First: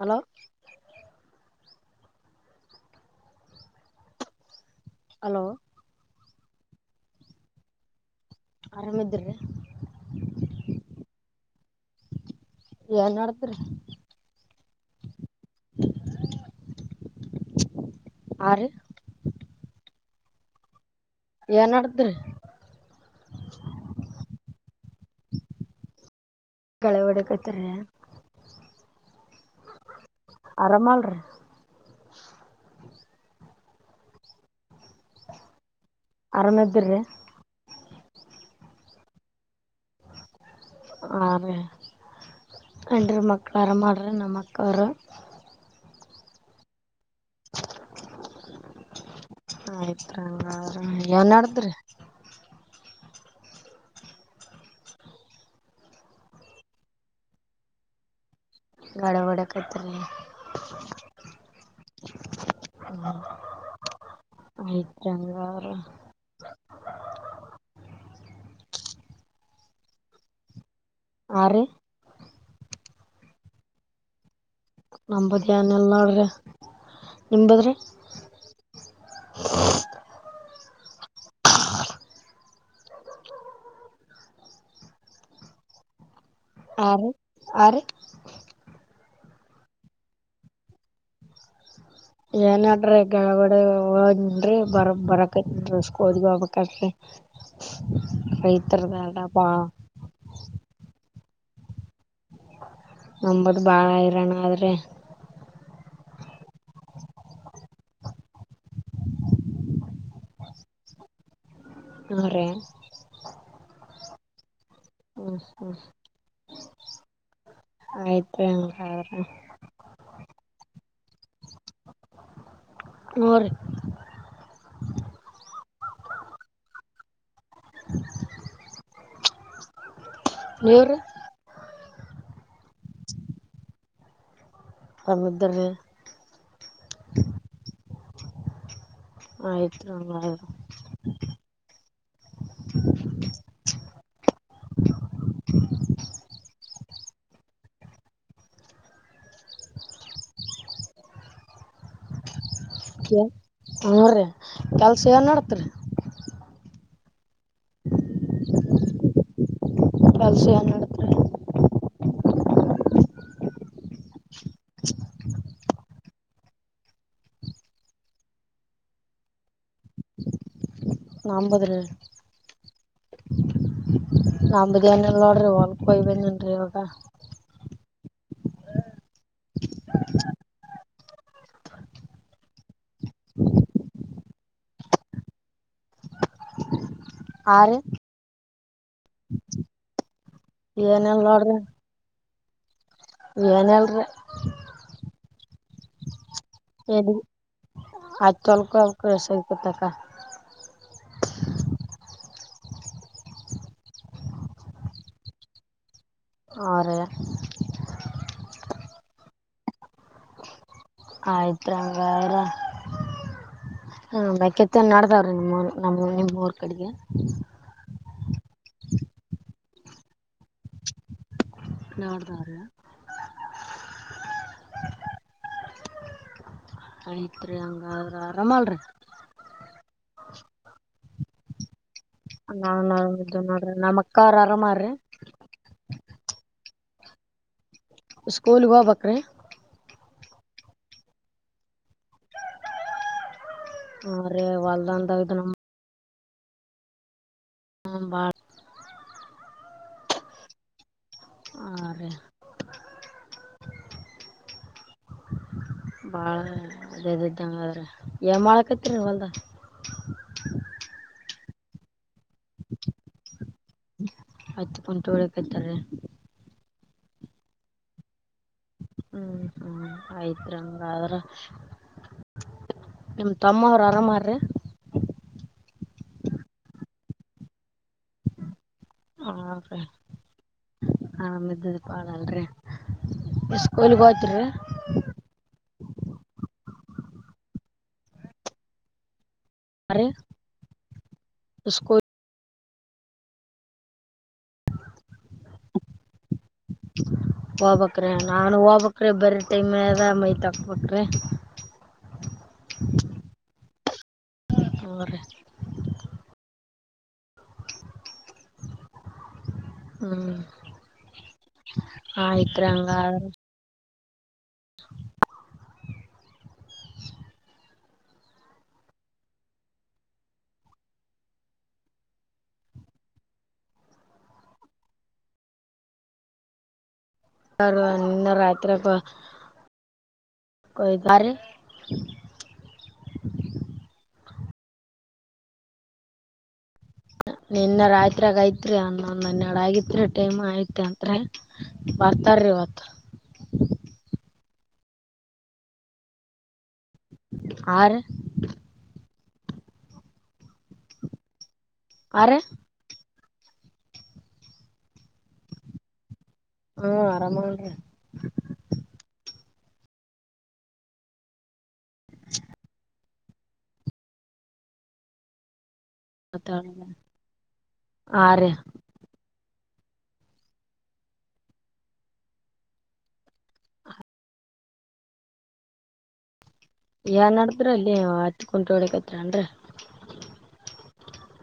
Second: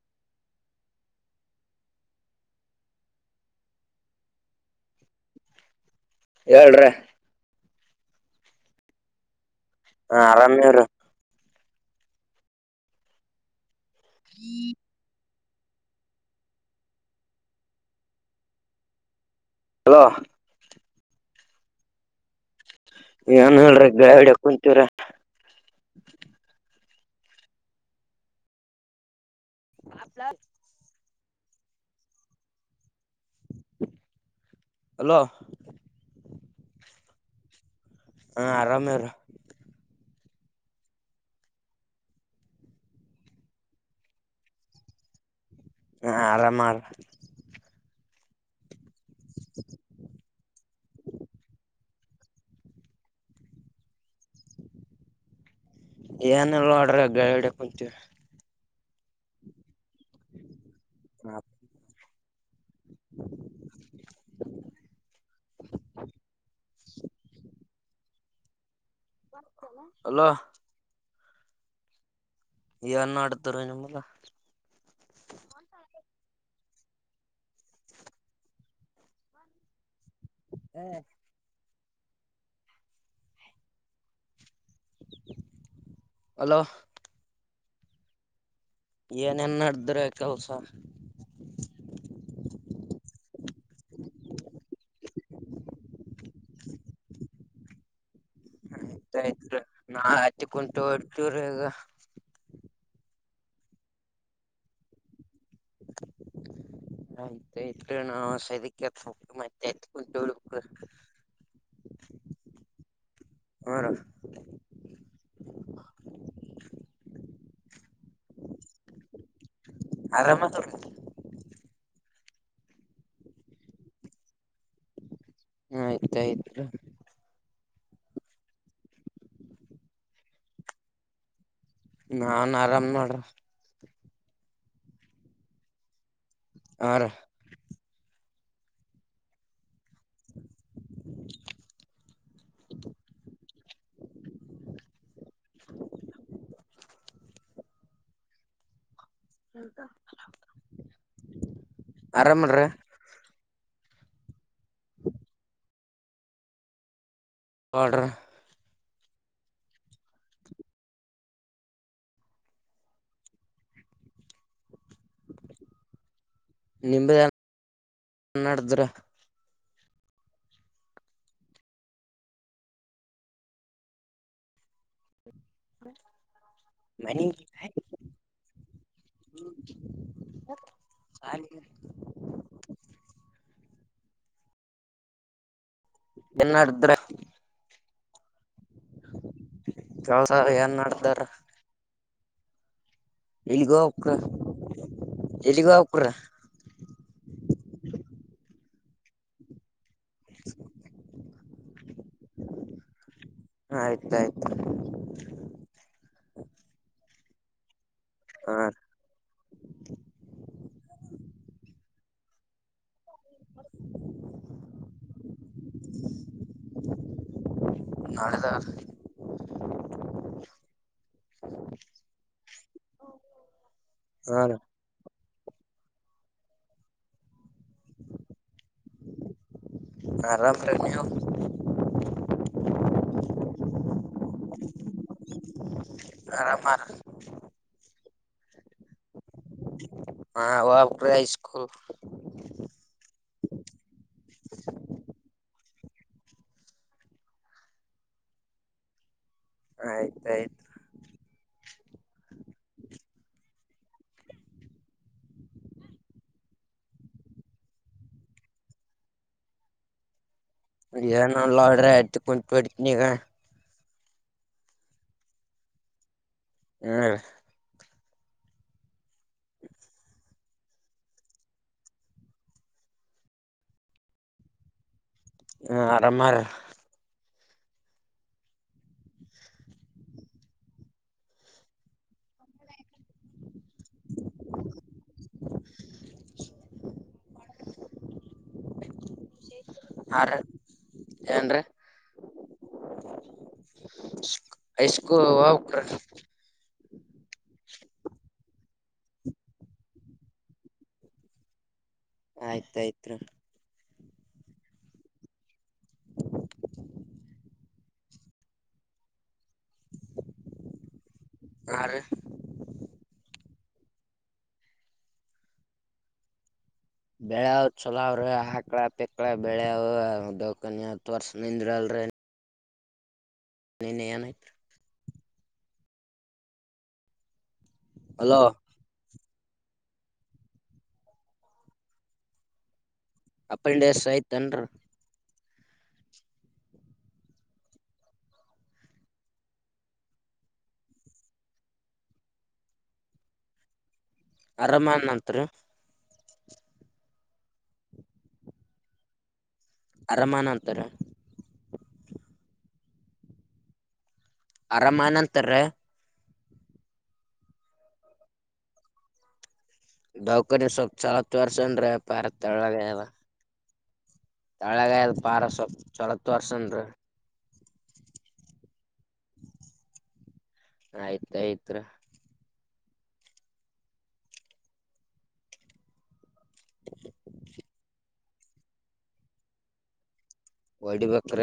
Hello hello ಹೇಳ್ರಿ ಆರಾಮದ್ರ್ರೀ ಹಾ ಆರಾಮೇವ್ರ ಏನ್ ನೋಡ್ತರಿ ಹ್ಮ ಆ ಹಲೋ ಏನ್ಡದ್ರಿ. ಏನ್ ಹೇಳ್ರಿ ಗಾಡ್ಯಾಗ್ ಕುಂತೀವ್ರ. ಗಳ್ಯ ಹೊಡೆಕೈತರಿ ಆರಾಮ ಅಲ್ರೀ. ಹಲೋ ಆರ ಮಧ್ಯಿನೆ ಹಾ ಆರಾಮೇರು ಹೇ ಅಂಡ್ರ ಮಕ್ಳುರ ಮಾಡ್ರಿ ನಮ್ಮಕ್ಕವರು ಹ ಆರಾಮಾರ ಆಯ್ತ್ ಏನ್ ಮಾಡಡದ್ರಿ ಏನಲ್ಲೋಡ್ರ ಗಡೆ ಕುಂಚ ಗಡಗಡ ಕತರಿ ಹ್ಮ ಐತ್ರಿ ಹಂಗಾರ. [inaudible] ಹಲೋ ಆರಿ ಏನ್ ನಡದ್ರಿ ನಿಮ್ಮದ. ನಮ್ಮದ್ ಎನ್ ಇಲ್ ನೋಡ್ರಿ ನಿಮ್ಮದ್ರಿ. [inaudible] ಹ್ಮ ಅಲೋ ಆರಿ ಆರಿ ಏನೇನ್ ನಡದ್ರಿ ಕೆಲ್ಸ. ಏನಡ್ರಿ ಗಳ್ಯ ಹೊಡ್ಯಾವ ಹೋಗಿನ್ರಿ ಬರ ಬರಕತ್ನ್ [unintelligible] [inaudible] ಆಯ್ತಾಯ್ತ್ ತ್ರಿ ನಾ ಹತ್ತಿ ಕುಂಟಿ ಹೊಡ್ತೀವ್ರ ಈಗ. ನಂಬದು ಬಾಳ ಹೈರಾಣ ಆದ್ರಿ. ಆಯ್ತ ಆಯಿತ್ರಿ ನಾವ ಸದಿ ಕೆತ್ತಬೇಕ್ ಮತ್ತ ಎತ್ತ ಕುಂಟಿ ಹೊಡಿಬೇಕು. ಹ್ ರಿ ಹ್ಮ್ರಿ ಹ್ಮ ಹ್ಮ ಆಯಿತ್ರಿ ಹಂಗಾರ. ಆರಾಮ ಆದೂರಿ. ಹ್ಮ್ ರಿ ಹ್ಮ್ ಆಯ್ತಾಯ್ತುತ್ರು. ನಿವ್ರೀ. ನಾನ್ ಆರಾಮ್ ನೋಡ್ರ. ಆ ಬುದ್ಧೂರಿ. ಆರಾ ಆಯ್ತತ್ರಿ ಹಂಗಾರ. [inaudible] ಆರಾಮ್ರ ರಿ. ಹ್ಮ್ ರಿ ಕೆಲ್ಸ ಏನ್ ನಡಡ್ತ್ರಿ. ಆಡುರ. ಕೆಲ್ಸ ಏನ್ ನಡದ್ರೀ. ನಿಂಬದೇನ್ ನಡದ್ರಿ. ನಂಬುದ್ರಿ. ನಮ್ದ ಏನಿಲ್ಲ ನೋಡ್ರಿ ಹೋಲುಕ್ ಹೋಗ್ ಬಂದಿನಿ. ಮನಿಗಿ ಆಲಿಗೆ. [unintelligible] ಏನಡದ್ರ ಆ ರಿ ಕೆಲ್ಸ ಏನ್ ಏನ ಇಲ್ಲ ನಡದಾರ ನೋಡ್ರಿ. ಇಲ್ಗೋಕ. ಎ ಆತ್ತುಲ್ಕ ಕ ಸಾಯ ಪತಕ ಆಯ್ತ ಆಯ್ತ. ಹಾ ರೀ ಆ ಆಯ್ತ್ ಹಂಗಾರ. [unintelligible] ಹಾ ಮೆಕ್ಕಿತೇನಿ ನಡ್ದಾವ್ರೀ ನಿಮ್ಮೂರ ನಮ್ಮು ನಿಮ್ಮ ಊರ್ ಕಡಿಗೆ. ನಡದಾದ್ರಿ. ನಾಡ್ ದಾರ್ಯ. ಹ ಆಯ್ತ್ರಿ ಹಂಗಾದ್ರ ಆರಾಮಲ್ರಿ. ಹಮ್ ನಾ ನೋದು ನೋಡ್ರಿ ನಮ್ಮ ಅಕ್ಕ ಅವ್ರ ಆರಾಮ್ರಿ ಅಮಾರ್ ಸ್ಕೂಲ್ ಹುವ ಬಕ್ರೇ ಹಾ ಗಪ ಸ್ಕೂಲ್ ಹ ರೇ ವಲ್ದ ಅಂತ ಇದು ನಮ್ಮ ಹ ಬಾರ ಆಯ್ತಾಯಯ್ತು ಹಾ ರೀ ಭಾಳ ಇದದ ಇದ್ದಂಗದ್ರೆ ಏನ್ ಮಾಡ್ಕೈತಿರಿ ನೀವಲ್ದ ಓಕೆ ಕೆ ಏನ ಇಲ್ಲಾ ನೋಡ್ರಿ ಹತ್ತಿ ಕುಂಟು ಬಿಡ್ತನಿ ಈಗ ಹತ್ತಿ ಕುಂತಿ ಹೊಡಿ ಕಟ್ಟಿರಿ ಹ್ಮ್ ಆಯ್ತ್ರಿಂಗ್ರ್ರ ನಿಮ್ಮ್ ತಮ್ಮ ಅವ್ರು ಆರಾಮಾರ್ರಿ ಹ್ಮ ಆರಾಮಾರ ಹದೆ ಹಾ ಬಿದ್ದುದೀ ಪಾಳಲ್ರಿ ಎ ಸ್ಕೂಲ್ಗ ಹೋಯ್ತ್ರಿರಿ ಹಮ್ ಹಾ ರೀ ಆ ಏನ್ರೆ ಸ್ಕೂಲ್ ಐ ಸ್ಕೂ ಹೋಗಬಕ್ರ ನಾನು ಹೋಗಬಕ್ರೀ ಬರ ಟೈಮ್ ಅದ ಮೈತ್ ಹಾಕ್ಬಕ್್ರೀ ಆಯ್ತಾಯ್ತ್ು ಅವ ಹ್ಮ್ ಹಾ ರೀ ಹಯ್ತ್ಂಗ [inaudible] ಬೆಳೆಾವ್ ಚಲಾವ್ರಿ ಹಾಕ್ಳ ಪಿಕ್ಳ ಬೆಳ್ಯ ದಕನ್ಿ ಹತ್ ವರ್ಷ ನಿಂದ್ರಲ್ರರಿ ಅನನತ ನಿನ್ನ ಅಲೋ ರಾತ್ರಿ ಕೊಯದಾರೆ ಅಪೆಂಡೆಸ್ೈತನ್ ಹ ನಿನ್ನ ರಾಯತ್ರಿ ಆಗ ಐತ್ರಿ ಅಂದ ಒಂದ್ ಹನ್ನ ಎರಡು ಆಗತ್ರಿ ಟೈಮ್ ಐತ್ ಅತ್್ರ ಬರ್ತಾರೀ [inaudible] ಅರಮನ್ ನಂತರು ಆ ಅರಮಾನಂತರ ಆ ಆರಾಮನಂತರ್ರ ಹಾ ಆರಾಮ ದಾೌಕ ಸವ ಚಲತ್ ವರ್ಷ ರ ಪಾರ ತಳ ತಳಗಾಯ ಪಾರ ಚೊಲತ್ತು ವರ್ಷನ್ರು ಆರು ಆಯ್ತ ಆಯ್ತ ಯಏನ್ ನಡದ್ರ ಅಲ್ಲಿ ಹತ್ ಕುಂಟ ಹೊಳಕ್ತ್ರ ಅನ್್ರ ಹೊಓಡಿಬೇಕ್ರ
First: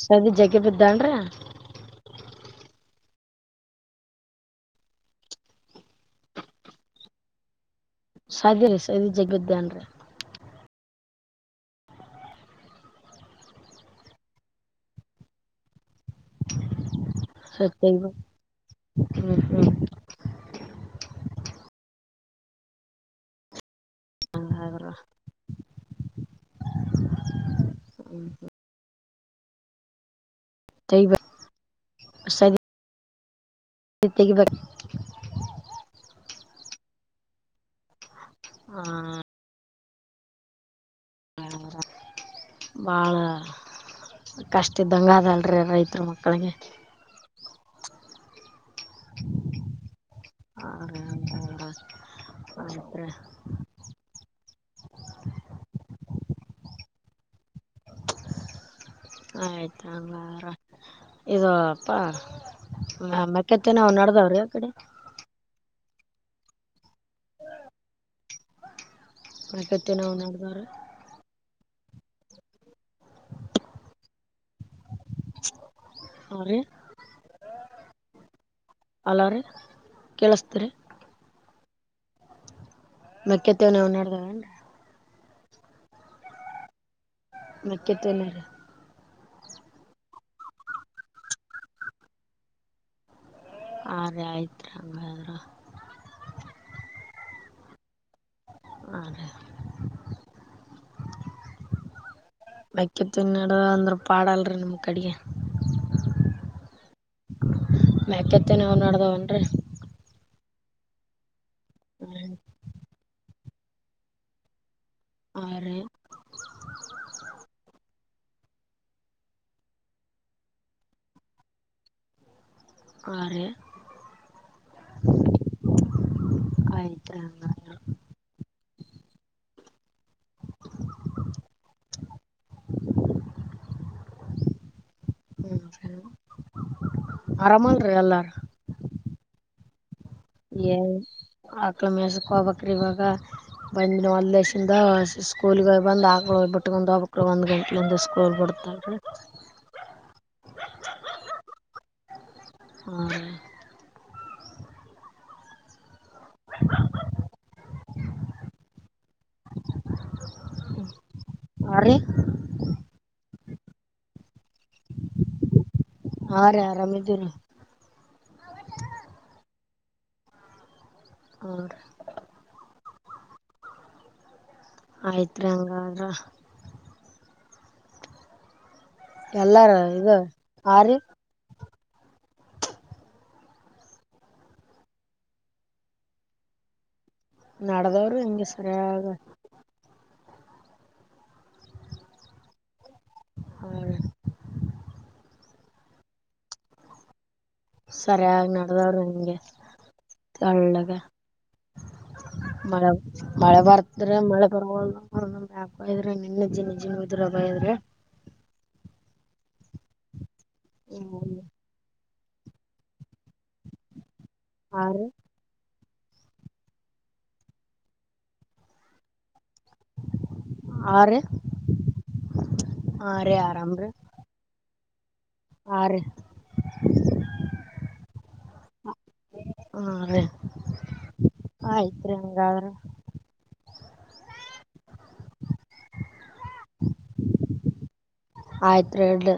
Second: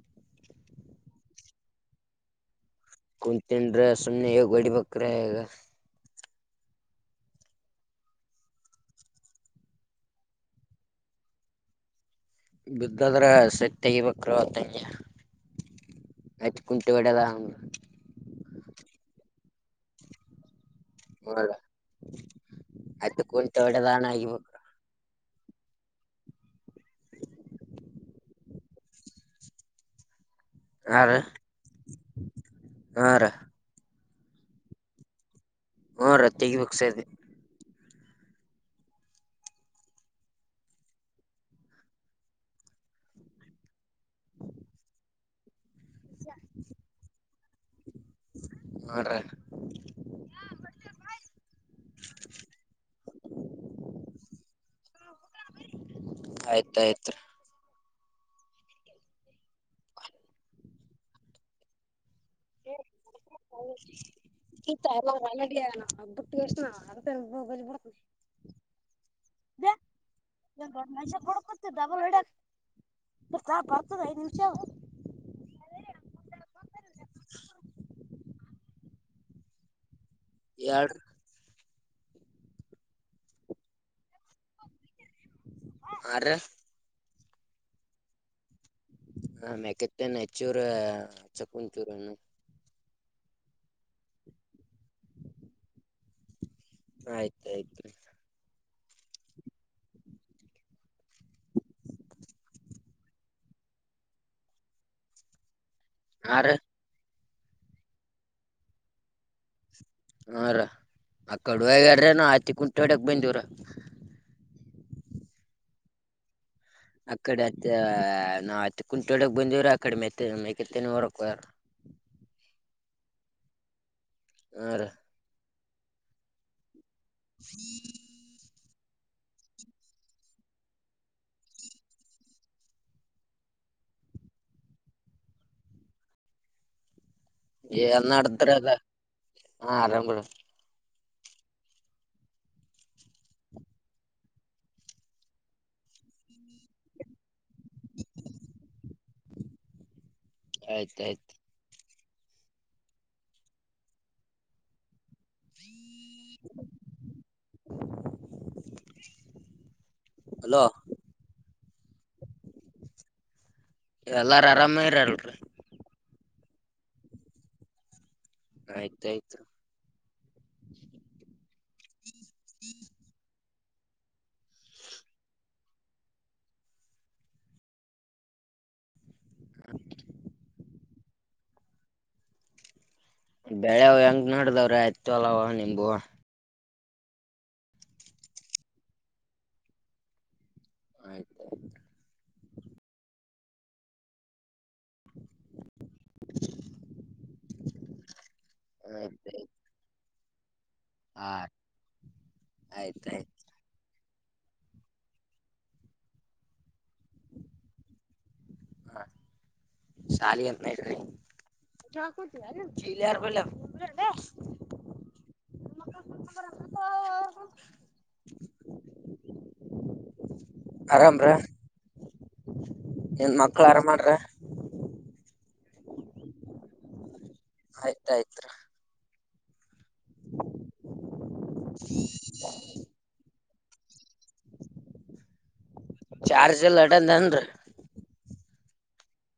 ಸದಿ ಜಗ ಬದ್ದಾನ ರ ಕುಂತನ್್ರ ಸುಮ್ಮನೆ ಈ ಗಡಿ ಬಕ್ರ ಈಗ ಸಾಧಿ ರರಿ ಸದಿ ಜಗದ್ಯಾನ್ ರೀ ಬಿದ್ದದ್ರ ಸೆಟ್ ತಗಬೇಕ್ರತಂಗಯ ಆಯ್ತ ಕುಂಟೆ ಒಡಲ್ಲ ಹ್ಮ ಹದ ಅದು ಕುಂಂತ ಹೊಡೆದಾನ ಆಗ ಸಹಾಯ ಬರೋ ಹಾ ತೆಗಿಬೇಕ್ ಹಾ ಜತೆೆಗೆ ಬೇಕ ಹ್ಮ ರತ್ತಿಗೆ ಬುಕ್ಸದೆ ಹ್ಮ ಬಾಳ ಕಷ್ಟ್ದಂಗ ಅದಲ್ರಿ ರೈತ ಹ ಮಕ್ಕಳಿಗೆ ಹ್ರ ಹ ಆ್ರೆ ಆಯ್ತ ಆಯ್ತು ಆಯ್ತುಂಗ ಇದಪ್ಪಾ ಹ ಮಕತ್ತ ನಾವ್ ನಡದಾವ್ರಿ ಯಾವ ಕಡೆ ಹ ಬುಟ್ಟಿಗೆ ಸ್ ನ ತ ಬಬಜ ಬ ಗ ಮೆಕ್ಕೆತೆನವ ನಡ್ದಾವ್ರಿ ಡಕ ಡಬಲ್ ಎಡಾ ಬರ್ತದೆ ಐದು ನಿಮಿಷ ಹ್ರೀ ಅಲಾರೆ ಕೆೇಳಿಸತ್ರ ಹೇಳ್ ಮಕ್ಕೆತ್ತವನ ಉನ್ನಡ್ದಾವ ಆ ಮಕ್ಕತ್ತನರ ಹ ಮೆಕತ್ತನ್ ಹೆಚ್ಚೂರ ಚಕ್ಕಂಚೂರನು ಆ ರ ಆಯ್ತ್ು ರೀ ಹಂಗಾದ್ರ ಆಯ್ತಾಯ್ತು ಆ ಮಕತ್ನಡ ಅಂದ್ರ ಪಾಡಲ್ರಿ ನಿಮ ಕಡೆಗೆ ಆ ಮಕತ್ತೇನೆ ಅವ್ ನಡ್ದಾವನ್ರಿ ಹರ ಆ ಕಡುಡ್ರ ನ ಹತಿ ಕುಂಟ ಹೊಡಕ್ ಬಂದಿವವ್ರ ಆ ಅಕಡೆ ಹತ್ತ ನಾಾವ್ ಹತ್ತ ಕುಂಟ ಒಳಗ್ ಬಂದವ್ರ ಅಕಡೆ ಮತ್ತ ಮೆಕತ್ತನ ಹೊರಕ್ ಆ ಆ ಹ ಹ್ಮ ಹ್ಮ್ ಆರಾಮಲ್ರಿ ನ್ ಎಲ್ಲಾರು? ನಡದ್ರ ಅಲ್ಲ ಹ ಆರಾಮ್ ಏ ಆಕ್ಲ ಮೇಸಕ್ಬಕ್ರ ಇವಾಗ ಬಂದ ಒಂದ್ ದಯಸಿಂದ ಸ್ಕೂಲ್ಗೆ ಬಂದ್ ಆಕ್ಳೋಗ್ಬಿಟ್ಕಂದು ಹಬ್ಬಕ್ ಒಂದ್ ಗಂಟೆಿಂದ ಸ್ಕೂಲ್ ಬಿಡ್ತಿ ಆಯ್ತ ಆಯ್ತ್ ಹ್ಮ್ [unintelligible] ಹಲೋ ಅ ಎಲ್ಲಾರ ಆರಾಮೇ ಇರಲ್ರಿ ಹಾ ರೀ ಆರಾಮಿದ್ದೀರಿ ಆಯ್ತಾಯ್ತು ಹ ಹ್ಮ್ ಹ್ಮ್ ಆಯ್ತ್ರಿ ಹಂಗಾದ್ರ ಎಲ್ಲಾರ ಇದು ಆರಿ ಬೆಳೆ ಹೆಂಗ ನೋಡ್ದವ್ರಿ ಆಯ್ತ ಅಲವ ನಿಂಬು ನಡದವ್ರು ಹಿಂಗೆ ಸರಿಯಾಗ ಆಯ್ತಾಯಯ್ತು ಹ [inaudible] ಸರಿಾಗಿ ನಡೆದ್ರ ಆಯ್ತ ನಿಂಗೆ ಕಳ್ಳ ಹಾ ಮಳೆ ಆಯ್ತ ಆಯ್ತ್ ಮಳೆ ಬರ್ತ ಇದ್ರೆ ಮಳೆ ಬರ್ ಹಾಕ ಇದ್ರೆ ನಿನ್ನ ಜಿನ್ಜಿನ್ ಇದ್ರ ಬ ಇದ್ರೆ ಹಾ ಶಾಲಿ ಅಂತ ಹ್ಮ ಯ ಆ [unintelligible] ಆ ಆರಾಮ ರೀ ರ ಆ ಏನ್ ರೀ ಮಕ್ಳ ಆರಾಮ್ರ ಆರು ಆಯ್ತಾಯ್ತ್ ಹಾ ರೀ ಆಯ್ತ್ರಿ ಹಂಗಾದ್ರ ಚಾರ್ಜ ಲಡ ನಂದ್ರ ಆಯತ್ ರಡು